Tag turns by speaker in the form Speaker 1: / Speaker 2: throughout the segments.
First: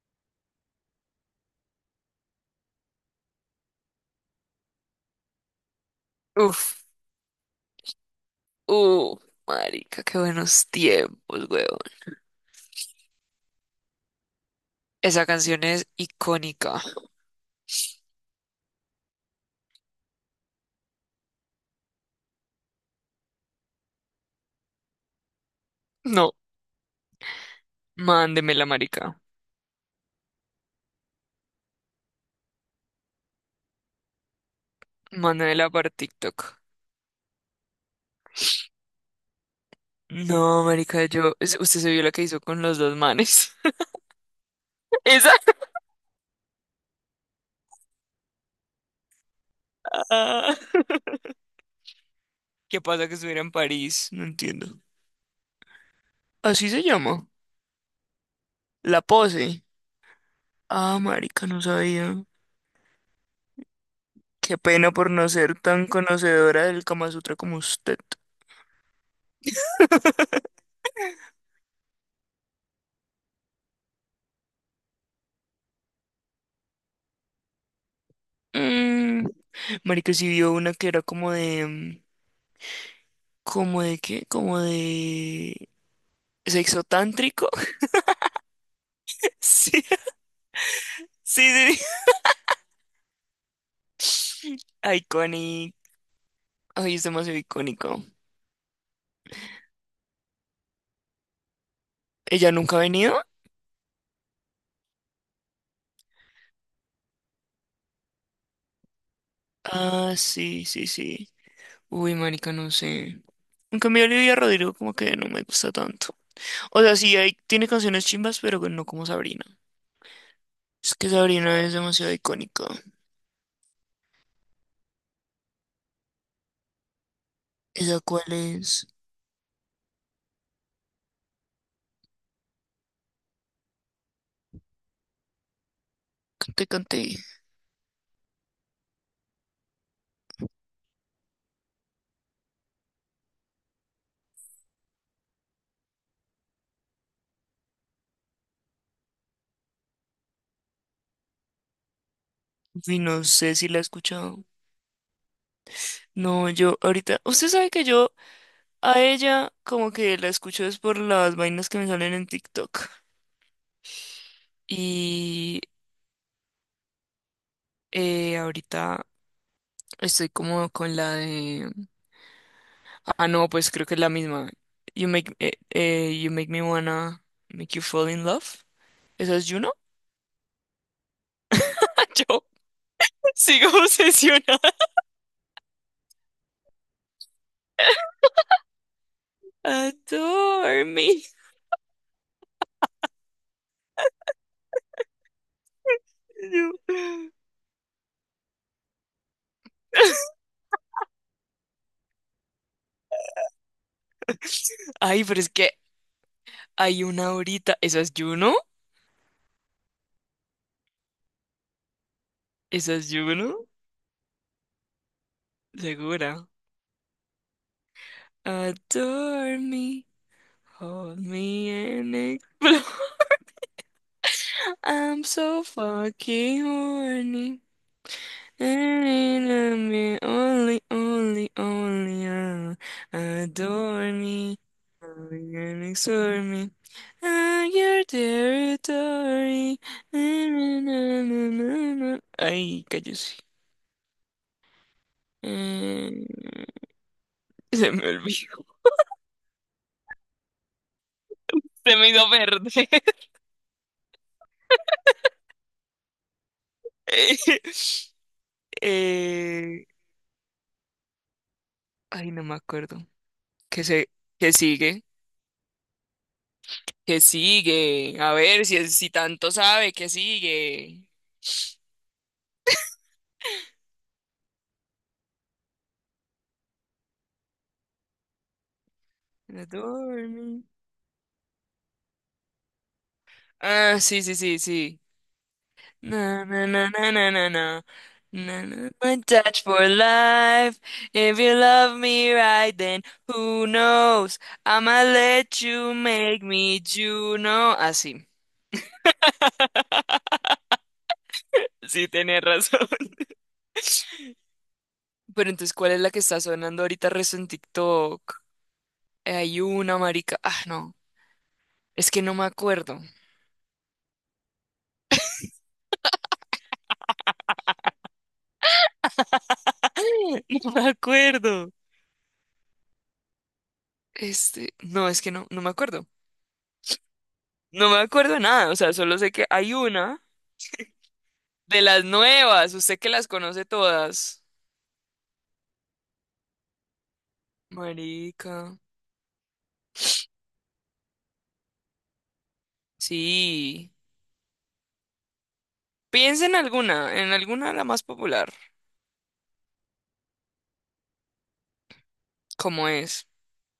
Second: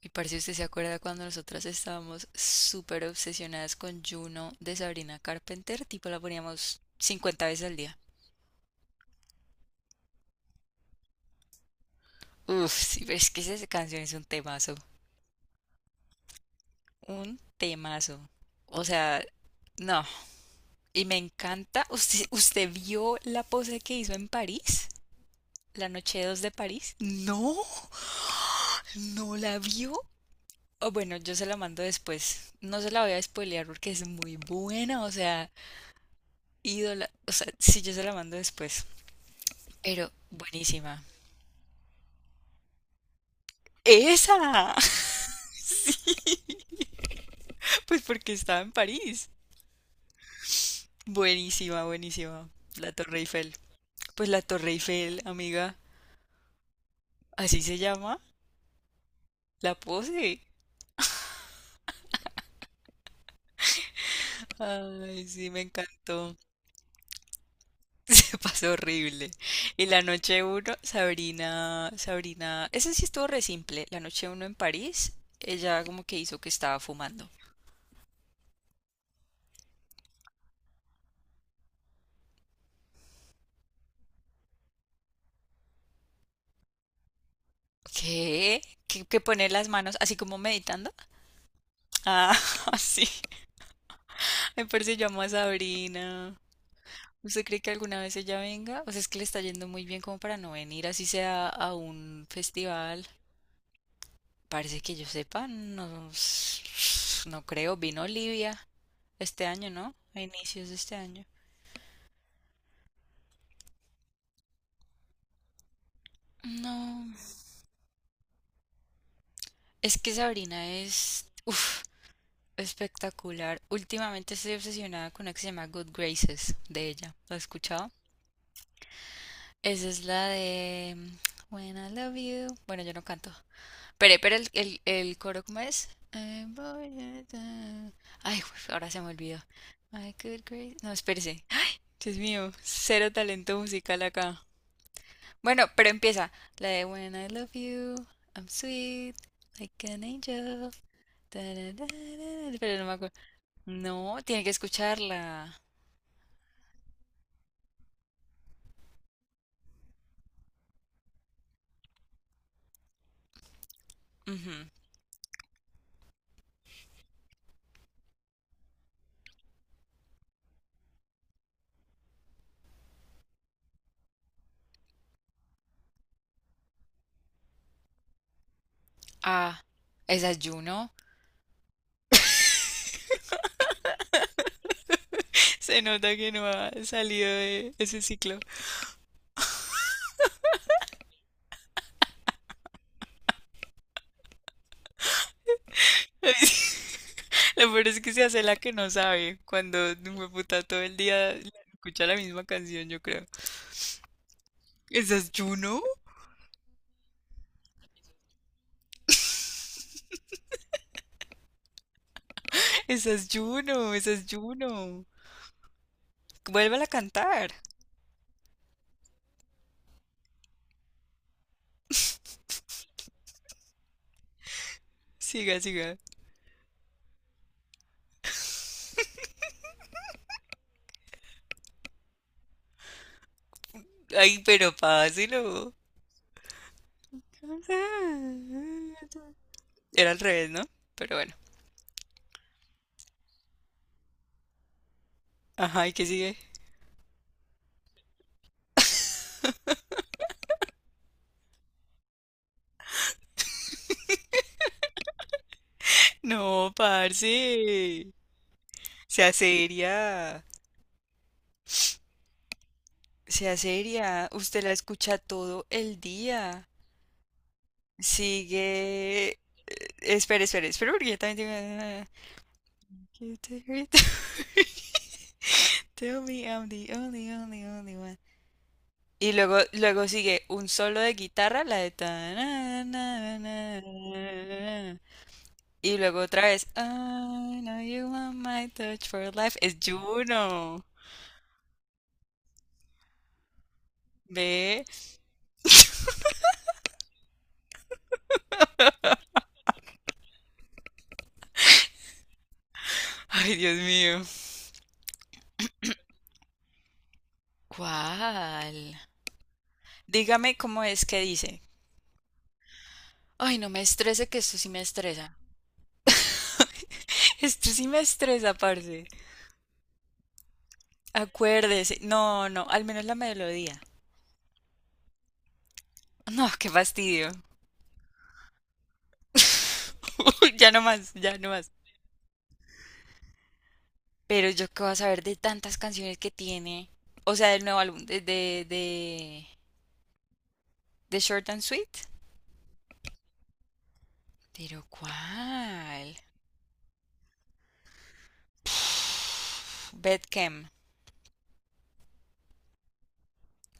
Speaker 1: Y parce, ¿usted se acuerda cuando nosotras estábamos súper obsesionadas con Juno de Sabrina Carpenter? Tipo, la poníamos
Speaker 2: Uf,
Speaker 1: 50 veces al día.
Speaker 2: uh, marica, qué buenos tiempos, weón.
Speaker 1: Uf, sí, pero es que esa canción es un temazo.
Speaker 2: Esa canción es icónica.
Speaker 1: Un temazo. O sea, no. Y me encanta. ¿Usted vio la pose que hizo en París? ¿La noche
Speaker 2: No,
Speaker 1: 2 de París? No,
Speaker 2: mándemela, marica.
Speaker 1: no la vio. O bueno, yo se la mando después. No se la voy a spoilear porque es muy buena. O sea,
Speaker 2: Mándemela para TikTok.
Speaker 1: ídola. O sea, sí, yo se la mando después. Pero
Speaker 2: No,
Speaker 1: buenísima.
Speaker 2: marica, yo... es- Usted se vio la que hizo con los dos manes.
Speaker 1: ¡Esa!
Speaker 2: Esa.
Speaker 1: Sí, pues porque estaba en París.
Speaker 2: Ah.
Speaker 1: Buenísima, buenísima.
Speaker 2: ¿Qué
Speaker 1: La
Speaker 2: pasa que
Speaker 1: Torre
Speaker 2: estuviera en
Speaker 1: Eiffel.
Speaker 2: París? No
Speaker 1: Pues la Torre
Speaker 2: entiendo.
Speaker 1: Eiffel, amiga.
Speaker 2: Así se llama.
Speaker 1: ¿Así se llama?
Speaker 2: La pose.
Speaker 1: La pose.
Speaker 2: Ah, marica, no sabía. Qué pena por
Speaker 1: Ay,
Speaker 2: no
Speaker 1: sí,
Speaker 2: ser
Speaker 1: me
Speaker 2: tan
Speaker 1: encantó.
Speaker 2: conocedora del Kama Sutra como usted.
Speaker 1: Se pasó horrible. Y la noche uno, Sabrina, ese sí estuvo re simple. La noche uno en París, ella como que hizo que estaba fumando.
Speaker 2: Mm, marica, sí vio una que era como de... ¿Como de qué? ¿Como de sexo tántrico?
Speaker 1: ¿Qué? ¿Que poner las
Speaker 2: Sí,
Speaker 1: manos así como meditando?
Speaker 2: sí,
Speaker 1: Ah, sí.
Speaker 2: sí.
Speaker 1: Me parece llama a
Speaker 2: Iconic.
Speaker 1: Sabrina.
Speaker 2: Ay, es demasiado
Speaker 1: ¿Usted cree que alguna
Speaker 2: icónico.
Speaker 1: vez ella venga? O sea, es que le está yendo muy bien como para no venir, así sea a un
Speaker 2: ¿Ella nunca ha
Speaker 1: festival.
Speaker 2: venido?
Speaker 1: Parece que yo sepa, no, no creo. Vino Olivia este año, ¿no?
Speaker 2: Ah,
Speaker 1: A
Speaker 2: sí,
Speaker 1: inicios de
Speaker 2: sí,
Speaker 1: este año.
Speaker 2: sí. Uy, marica, no sé. En cambio, Olivia Rodrigo como que no me gusta tanto. O sea,
Speaker 1: No,
Speaker 2: sí, hay, tiene canciones chimbas, pero no como Sabrina.
Speaker 1: es que Sabrina
Speaker 2: Es que
Speaker 1: es,
Speaker 2: Sabrina es
Speaker 1: uf,
Speaker 2: demasiado icónica.
Speaker 1: espectacular. Últimamente estoy obsesionada con una que se llama Good Graces de ella. ¿Lo has escuchado?
Speaker 2: ¿Esa cuál es?
Speaker 1: Esa es la de When I Love You. Bueno, yo no canto. Pero el coro, ¿cómo es?
Speaker 2: Cante, cante.
Speaker 1: Ay, güey, ahora se me olvidó. My good grace. No, espérese. Dios mío, cero talento musical acá. Bueno, pero empieza. La de When I love you, I'm sweet, like an angel. Ta, da, da, da, da, pero no me
Speaker 2: Uy,
Speaker 1: acuerdo.
Speaker 2: no sé si la he
Speaker 1: No,
Speaker 2: escuchado.
Speaker 1: tiene que escucharla.
Speaker 2: No, yo ahorita... Usted sabe que yo, a ella como que la escucho es por las vainas que me salen en TikTok.
Speaker 1: Ujú.
Speaker 2: Y ahorita estoy como con la de... Ah, no, pues creo que es la misma. You make me wanna make you fall in love. ¿Esa es
Speaker 1: Ah,
Speaker 2: Juno?
Speaker 1: esa es Juno.
Speaker 2: Ah, yo sigo obsesionada.
Speaker 1: Se nota que no ha salido de ese ciclo.
Speaker 2: Adore me. No.
Speaker 1: Lo peor es que se hace la que no sabe cuando puta todo el día escucha la misma canción, yo creo. ¿Esa
Speaker 2: Ay,
Speaker 1: es
Speaker 2: pero es que
Speaker 1: Juno?
Speaker 2: hay una ahorita. ¿Esa es Juno? ¿Esa es
Speaker 1: ¿Esa es
Speaker 2: Juno?
Speaker 1: Juno? ¿Esa es Juno?
Speaker 2: Segura.
Speaker 1: Vuélvala a cantar.
Speaker 2: Adore me. Hold me and explode. I'm
Speaker 1: Siga,
Speaker 2: so
Speaker 1: siga.
Speaker 2: fucking horny. And me only, only, only, adore
Speaker 1: Ay,
Speaker 2: me.
Speaker 1: pero
Speaker 2: Only
Speaker 1: páselo.
Speaker 2: and explore me. I'm your territory.
Speaker 1: Era al
Speaker 2: Na,
Speaker 1: revés, ¿no? Pero
Speaker 2: na,
Speaker 1: bueno.
Speaker 2: na, na, na. Ay, cállese.
Speaker 1: Ajá, ¿y qué
Speaker 2: Eh,
Speaker 1: sigue?
Speaker 2: se me olvidó. Se me hizo verde.
Speaker 1: No, parce. Sea
Speaker 2: Eh,
Speaker 1: seria.
Speaker 2: ay, no me acuerdo.
Speaker 1: Sea
Speaker 2: Que se,
Speaker 1: seria.
Speaker 2: que
Speaker 1: Usted la
Speaker 2: sigue,
Speaker 1: escucha todo el día.
Speaker 2: que sigue. A ver si, si
Speaker 1: Sigue.
Speaker 2: tanto sabe, que
Speaker 1: Espera, espera, espera,
Speaker 2: sigue.
Speaker 1: porque yo también tengo. You tell me- tell me I'm the only, only, only one. Y luego sigue
Speaker 2: Adorme.
Speaker 1: un solo de guitarra, la de ta- na- na- na- na-
Speaker 2: Ah, sí, sí, sí,
Speaker 1: na- na.
Speaker 2: sí.
Speaker 1: Y luego otra
Speaker 2: Na,
Speaker 1: vez.
Speaker 2: na, na, na, na, na,
Speaker 1: I know
Speaker 2: na.
Speaker 1: you want
Speaker 2: Na,
Speaker 1: my
Speaker 2: na,
Speaker 1: touch
Speaker 2: my
Speaker 1: for life.
Speaker 2: touch
Speaker 1: Es
Speaker 2: for life.
Speaker 1: Juno.
Speaker 2: If you love me right, then who knows?
Speaker 1: ¿Ve?
Speaker 2: I'ma let you make me Juno. Así. Sí, tenés razón.
Speaker 1: Ay, Dios mío.
Speaker 2: Pero entonces, ¿cuál es la que está sonando ahorita rezo en TikTok?
Speaker 1: ¿Cuál?
Speaker 2: Hay una marica. Ah,
Speaker 1: Dígame cómo
Speaker 2: no.
Speaker 1: es que dice.
Speaker 2: Es que no me acuerdo.
Speaker 1: Ay, no me estrese, que esto sí me estresa. Esto sí me estresa, parce.
Speaker 2: No me acuerdo.
Speaker 1: Acuérdese, no, no, al menos la melodía.
Speaker 2: Este, no, es que no me acuerdo.
Speaker 1: No, qué fastidio.
Speaker 2: No me acuerdo de nada, o sea, solo sé que hay una
Speaker 1: Ya no más, ya no más.
Speaker 2: de las nuevas, usted que las conoce todas.
Speaker 1: Pero yo qué voy a saber de tantas canciones que tiene, o sea, del nuevo álbum, de,
Speaker 2: Marica.
Speaker 1: de, de, de Short and Sweet.
Speaker 2: Sí.
Speaker 1: Pero ¿cuál?
Speaker 2: Piensa en alguna la más popular.
Speaker 1: Bedcam.
Speaker 2: ¿Cómo es?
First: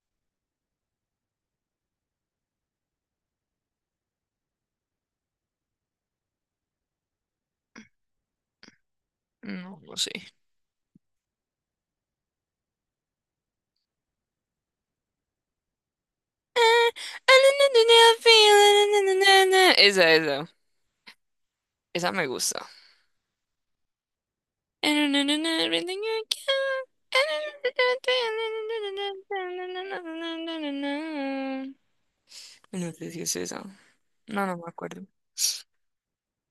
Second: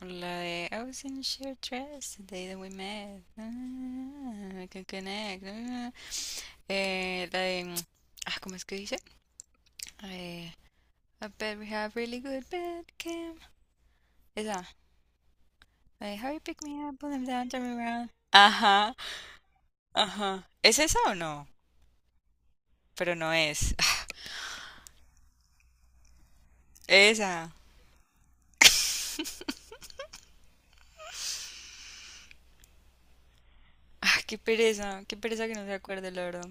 Speaker 1: La de I was in a short dress the day that we met. Ah, I can connect. Ah. La de. Ah, ¿cómo es que dice?
Speaker 2: No, no sé.
Speaker 1: Eh, I bet we have really good bedcam. Esa. Like, how you pick me up, pull him down, turn me around. Ajá,
Speaker 2: Esa,
Speaker 1: ajá.
Speaker 2: esa.
Speaker 1: ¿Es esa o no?
Speaker 2: Esa me gusta.
Speaker 1: Pero no es. Esa.
Speaker 2: No sé si es esa.
Speaker 1: Ah,
Speaker 2: No, no me acuerdo.
Speaker 1: qué pereza que no se acuerde, la verdad.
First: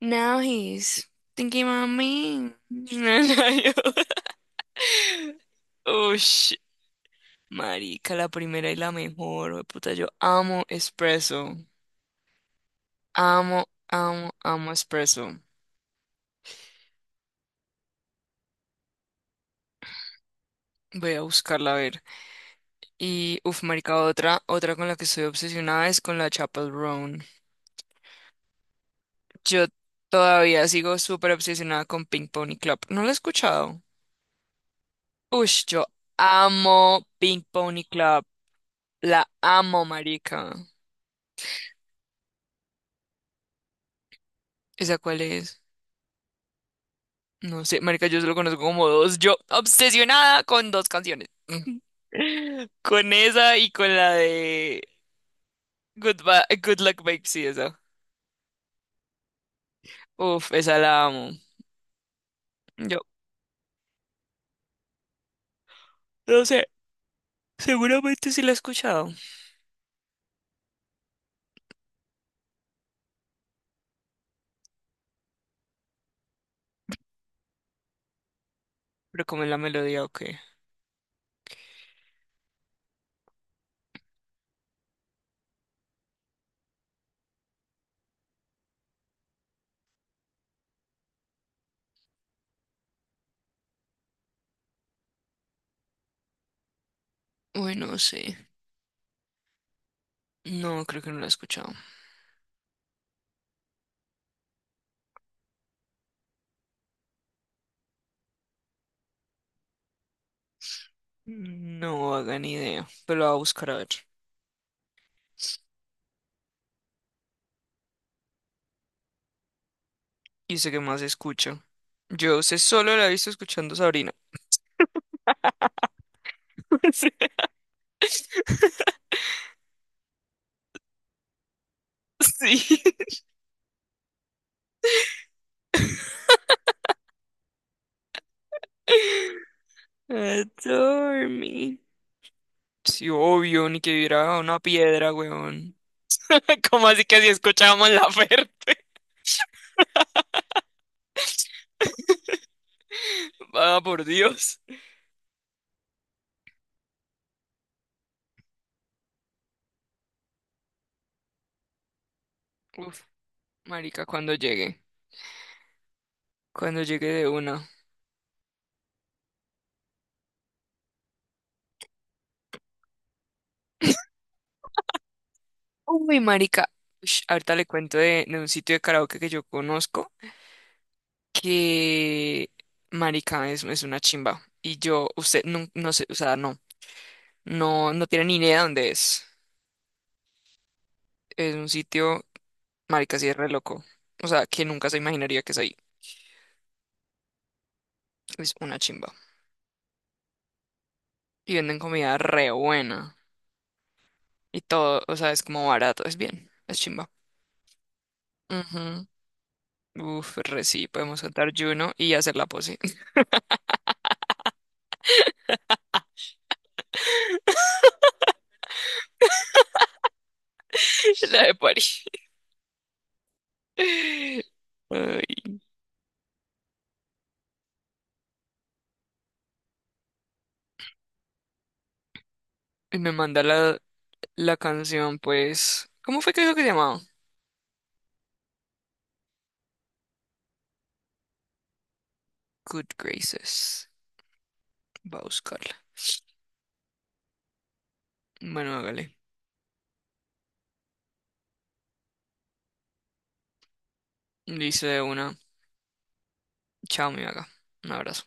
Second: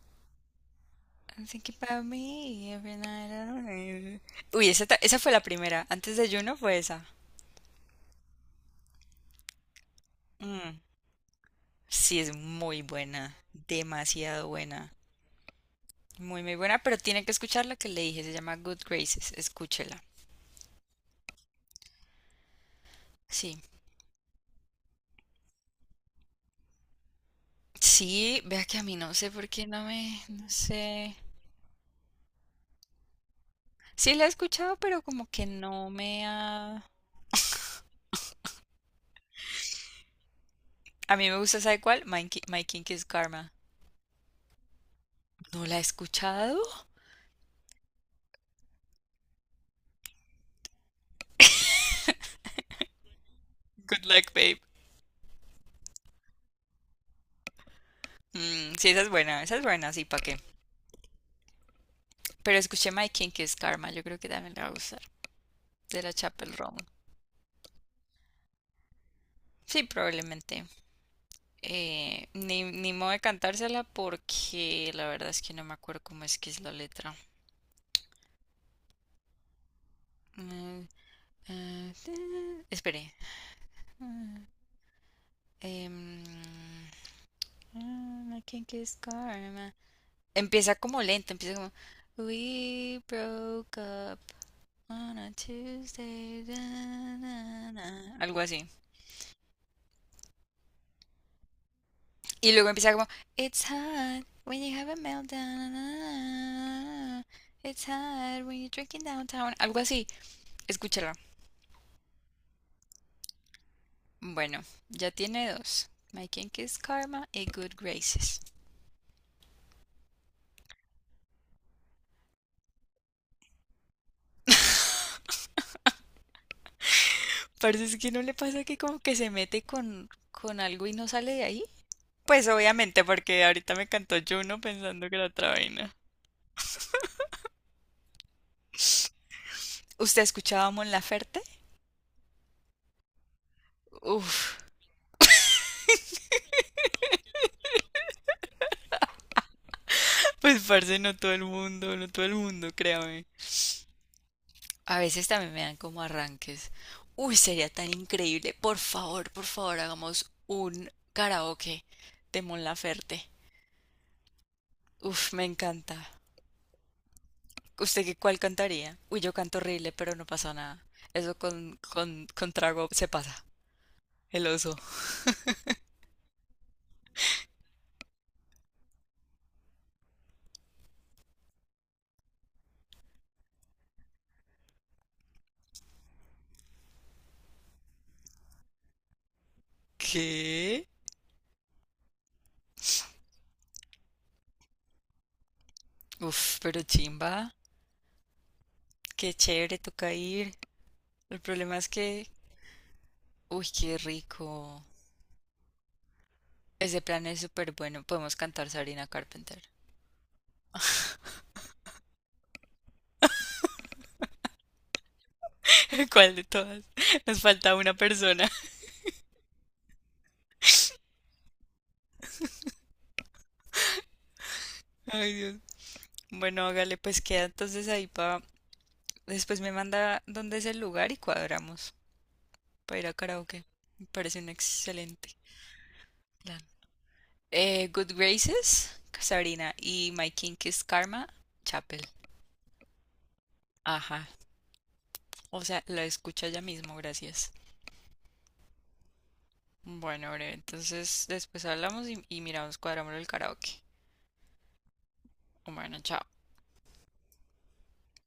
Speaker 2: Now he's
Speaker 1: I
Speaker 2: thinking
Speaker 1: think
Speaker 2: about
Speaker 1: about
Speaker 2: me.
Speaker 1: me every night
Speaker 2: And
Speaker 1: I don't
Speaker 2: I-
Speaker 1: know. Uy, esa, esa fue la primera. Antes
Speaker 2: oh,
Speaker 1: de Juno
Speaker 2: shit.
Speaker 1: fue esa.
Speaker 2: Marica, la primera y la mejor. Oh, puta, yo amo
Speaker 1: Mm,
Speaker 2: espresso.
Speaker 1: sí, es muy buena.
Speaker 2: Amo, amo,
Speaker 1: Demasiado
Speaker 2: amo
Speaker 1: buena.
Speaker 2: espresso.
Speaker 1: Muy, muy buena, pero tiene que escuchar la que le dije. Se llama Good Graces. Escúchela.
Speaker 2: Voy a buscarla a ver. Y,
Speaker 1: Sí.
Speaker 2: uff, marica, otra, otra con la que estoy obsesionada es con la Chapel Roan.
Speaker 1: Sí, vea que a mí no sé por qué
Speaker 2: Yo
Speaker 1: no me... No
Speaker 2: todavía sigo
Speaker 1: sé.
Speaker 2: súper obsesionada con Pink Pony Club. ¿No la he escuchado?
Speaker 1: Sí la he escuchado, pero como que
Speaker 2: Ush, yo
Speaker 1: no me ha...
Speaker 2: amo Pink Pony Club. La amo, marica.
Speaker 1: A mí me gusta, ¿sabe cuál? My Kink is Karma.
Speaker 2: ¿Esa cuál es?
Speaker 1: ¿No la he escuchado?
Speaker 2: No sé, marica, yo solo conozco como dos. Yo obsesionada con dos canciones. Con esa y con
Speaker 1: Good
Speaker 2: la
Speaker 1: luck, babe.
Speaker 2: de Good, Ba- Good Luck Babe, sí, esa.
Speaker 1: Mm, sí, esa es buena, sí, ¿para qué?
Speaker 2: Uf, esa la amo.
Speaker 1: Pero escuché
Speaker 2: Yo
Speaker 1: My Kink is Karma, yo creo que también la va a gustar. De la
Speaker 2: no
Speaker 1: Chapel
Speaker 2: sé,
Speaker 1: Roan.
Speaker 2: seguramente sí la he escuchado.
Speaker 1: Sí, probablemente. Ni modo de cantársela porque la verdad es que no me acuerdo cómo es que es la letra.
Speaker 2: Pero como es la melodía o qué.
Speaker 1: Mm, Espere. Ah, em, ah, My Kink is Karma. Empieza como lento, empieza como We broke up on a Tuesday, da, na,
Speaker 2: Uy, no
Speaker 1: na",
Speaker 2: sé.
Speaker 1: algo así.
Speaker 2: No, creo que no la he escuchado.
Speaker 1: Y luego empieza como It's hard when you have a meltdown, na, It's hard when you're drinking downtown, algo así. Escúchala.
Speaker 2: No hagan idea, pero la voy a buscar a ver.
Speaker 1: Bueno, ya tiene dos. My Kink is Karma y Good Graces.
Speaker 2: Y sé que más escucho. Yo sé, solo la he visto escuchando Sabrina.
Speaker 1: Parece que no le pasa que como que se mete con algo y no sale de ahí. Pues
Speaker 2: Sí.
Speaker 1: obviamente, porque ahorita me cantó Juno pensando que era otra vaina. ¿Usted escuchaba a Mon
Speaker 2: Adore
Speaker 1: Laferte?
Speaker 2: me. Sí, obvio, ni que viera
Speaker 1: Uf,
Speaker 2: una piedra, weón. ¿Cómo así que si escuchábamos la oferta?
Speaker 1: pues parce, no todo el mundo, no todo el mundo, créame.
Speaker 2: Va, por Dios.
Speaker 1: A veces también me dan como arranques. Uy, sería tan increíble. Por favor, hagamos un karaoke de Mon
Speaker 2: Uf,
Speaker 1: Laferte.
Speaker 2: marica, cuando llegue.
Speaker 1: Uf, me encanta.
Speaker 2: Cuando llegue de una.
Speaker 1: ¿Usted qué cuál cantaría? Uy, yo canto horrible, pero no pasa nada. Eso con trago se pasa. El oso.
Speaker 2: Uy, marica. Ush, ahorita le cuento de un sitio de karaoke que yo conozco que, marica, es una chimba. Y yo, usted, no, no sé, o sea, no. No, no tiene ni idea de dónde es.
Speaker 1: ¿Qué?
Speaker 2: Es un sitio, marica, sí es re loco. O sea, que nunca se imaginaría que es ahí.
Speaker 1: Uf, pero chimba.
Speaker 2: Es una chimba.
Speaker 1: Qué chévere, toca ir. El
Speaker 2: Y
Speaker 1: problema
Speaker 2: venden
Speaker 1: es
Speaker 2: comida
Speaker 1: que...
Speaker 2: re buena.
Speaker 1: Uy, qué
Speaker 2: Y
Speaker 1: rico.
Speaker 2: todo, o sea, es como barato, es bien, es
Speaker 1: Ese
Speaker 2: chimba.
Speaker 1: plan es súper bueno. Podemos cantar Sabrina
Speaker 2: Ujú.
Speaker 1: Carpenter.
Speaker 2: Uf, re sí, podemos cantar Juno y hacer la pose.
Speaker 1: ¿Cuál de todas? Nos falta una persona.
Speaker 2: La de París.
Speaker 1: Ay,
Speaker 2: Ay,
Speaker 1: Dios. Bueno, hágale, pues queda entonces ahí para... Después me manda dónde es el lugar y cuadramos para
Speaker 2: y
Speaker 1: ir
Speaker 2: me
Speaker 1: a
Speaker 2: manda
Speaker 1: karaoke.
Speaker 2: la,
Speaker 1: Me parece un
Speaker 2: la canción,
Speaker 1: excelente
Speaker 2: pues. ¿Cómo fue que dijo
Speaker 1: plan.
Speaker 2: que se llamaba?
Speaker 1: Good Graces, Sabrina, y My Kink is Karma, Chapel.
Speaker 2: Good Graces.
Speaker 1: Ajá.
Speaker 2: Va a
Speaker 1: O
Speaker 2: buscarla.
Speaker 1: sea, la escucha ya mismo, gracias.
Speaker 2: Bueno, hágale.
Speaker 1: Bueno, breve, entonces después hablamos y, miramos, cuadramos el karaoke.
Speaker 2: Dice una.
Speaker 1: Bueno, chao.
Speaker 2: Chao, mi vaga. Un abrazo.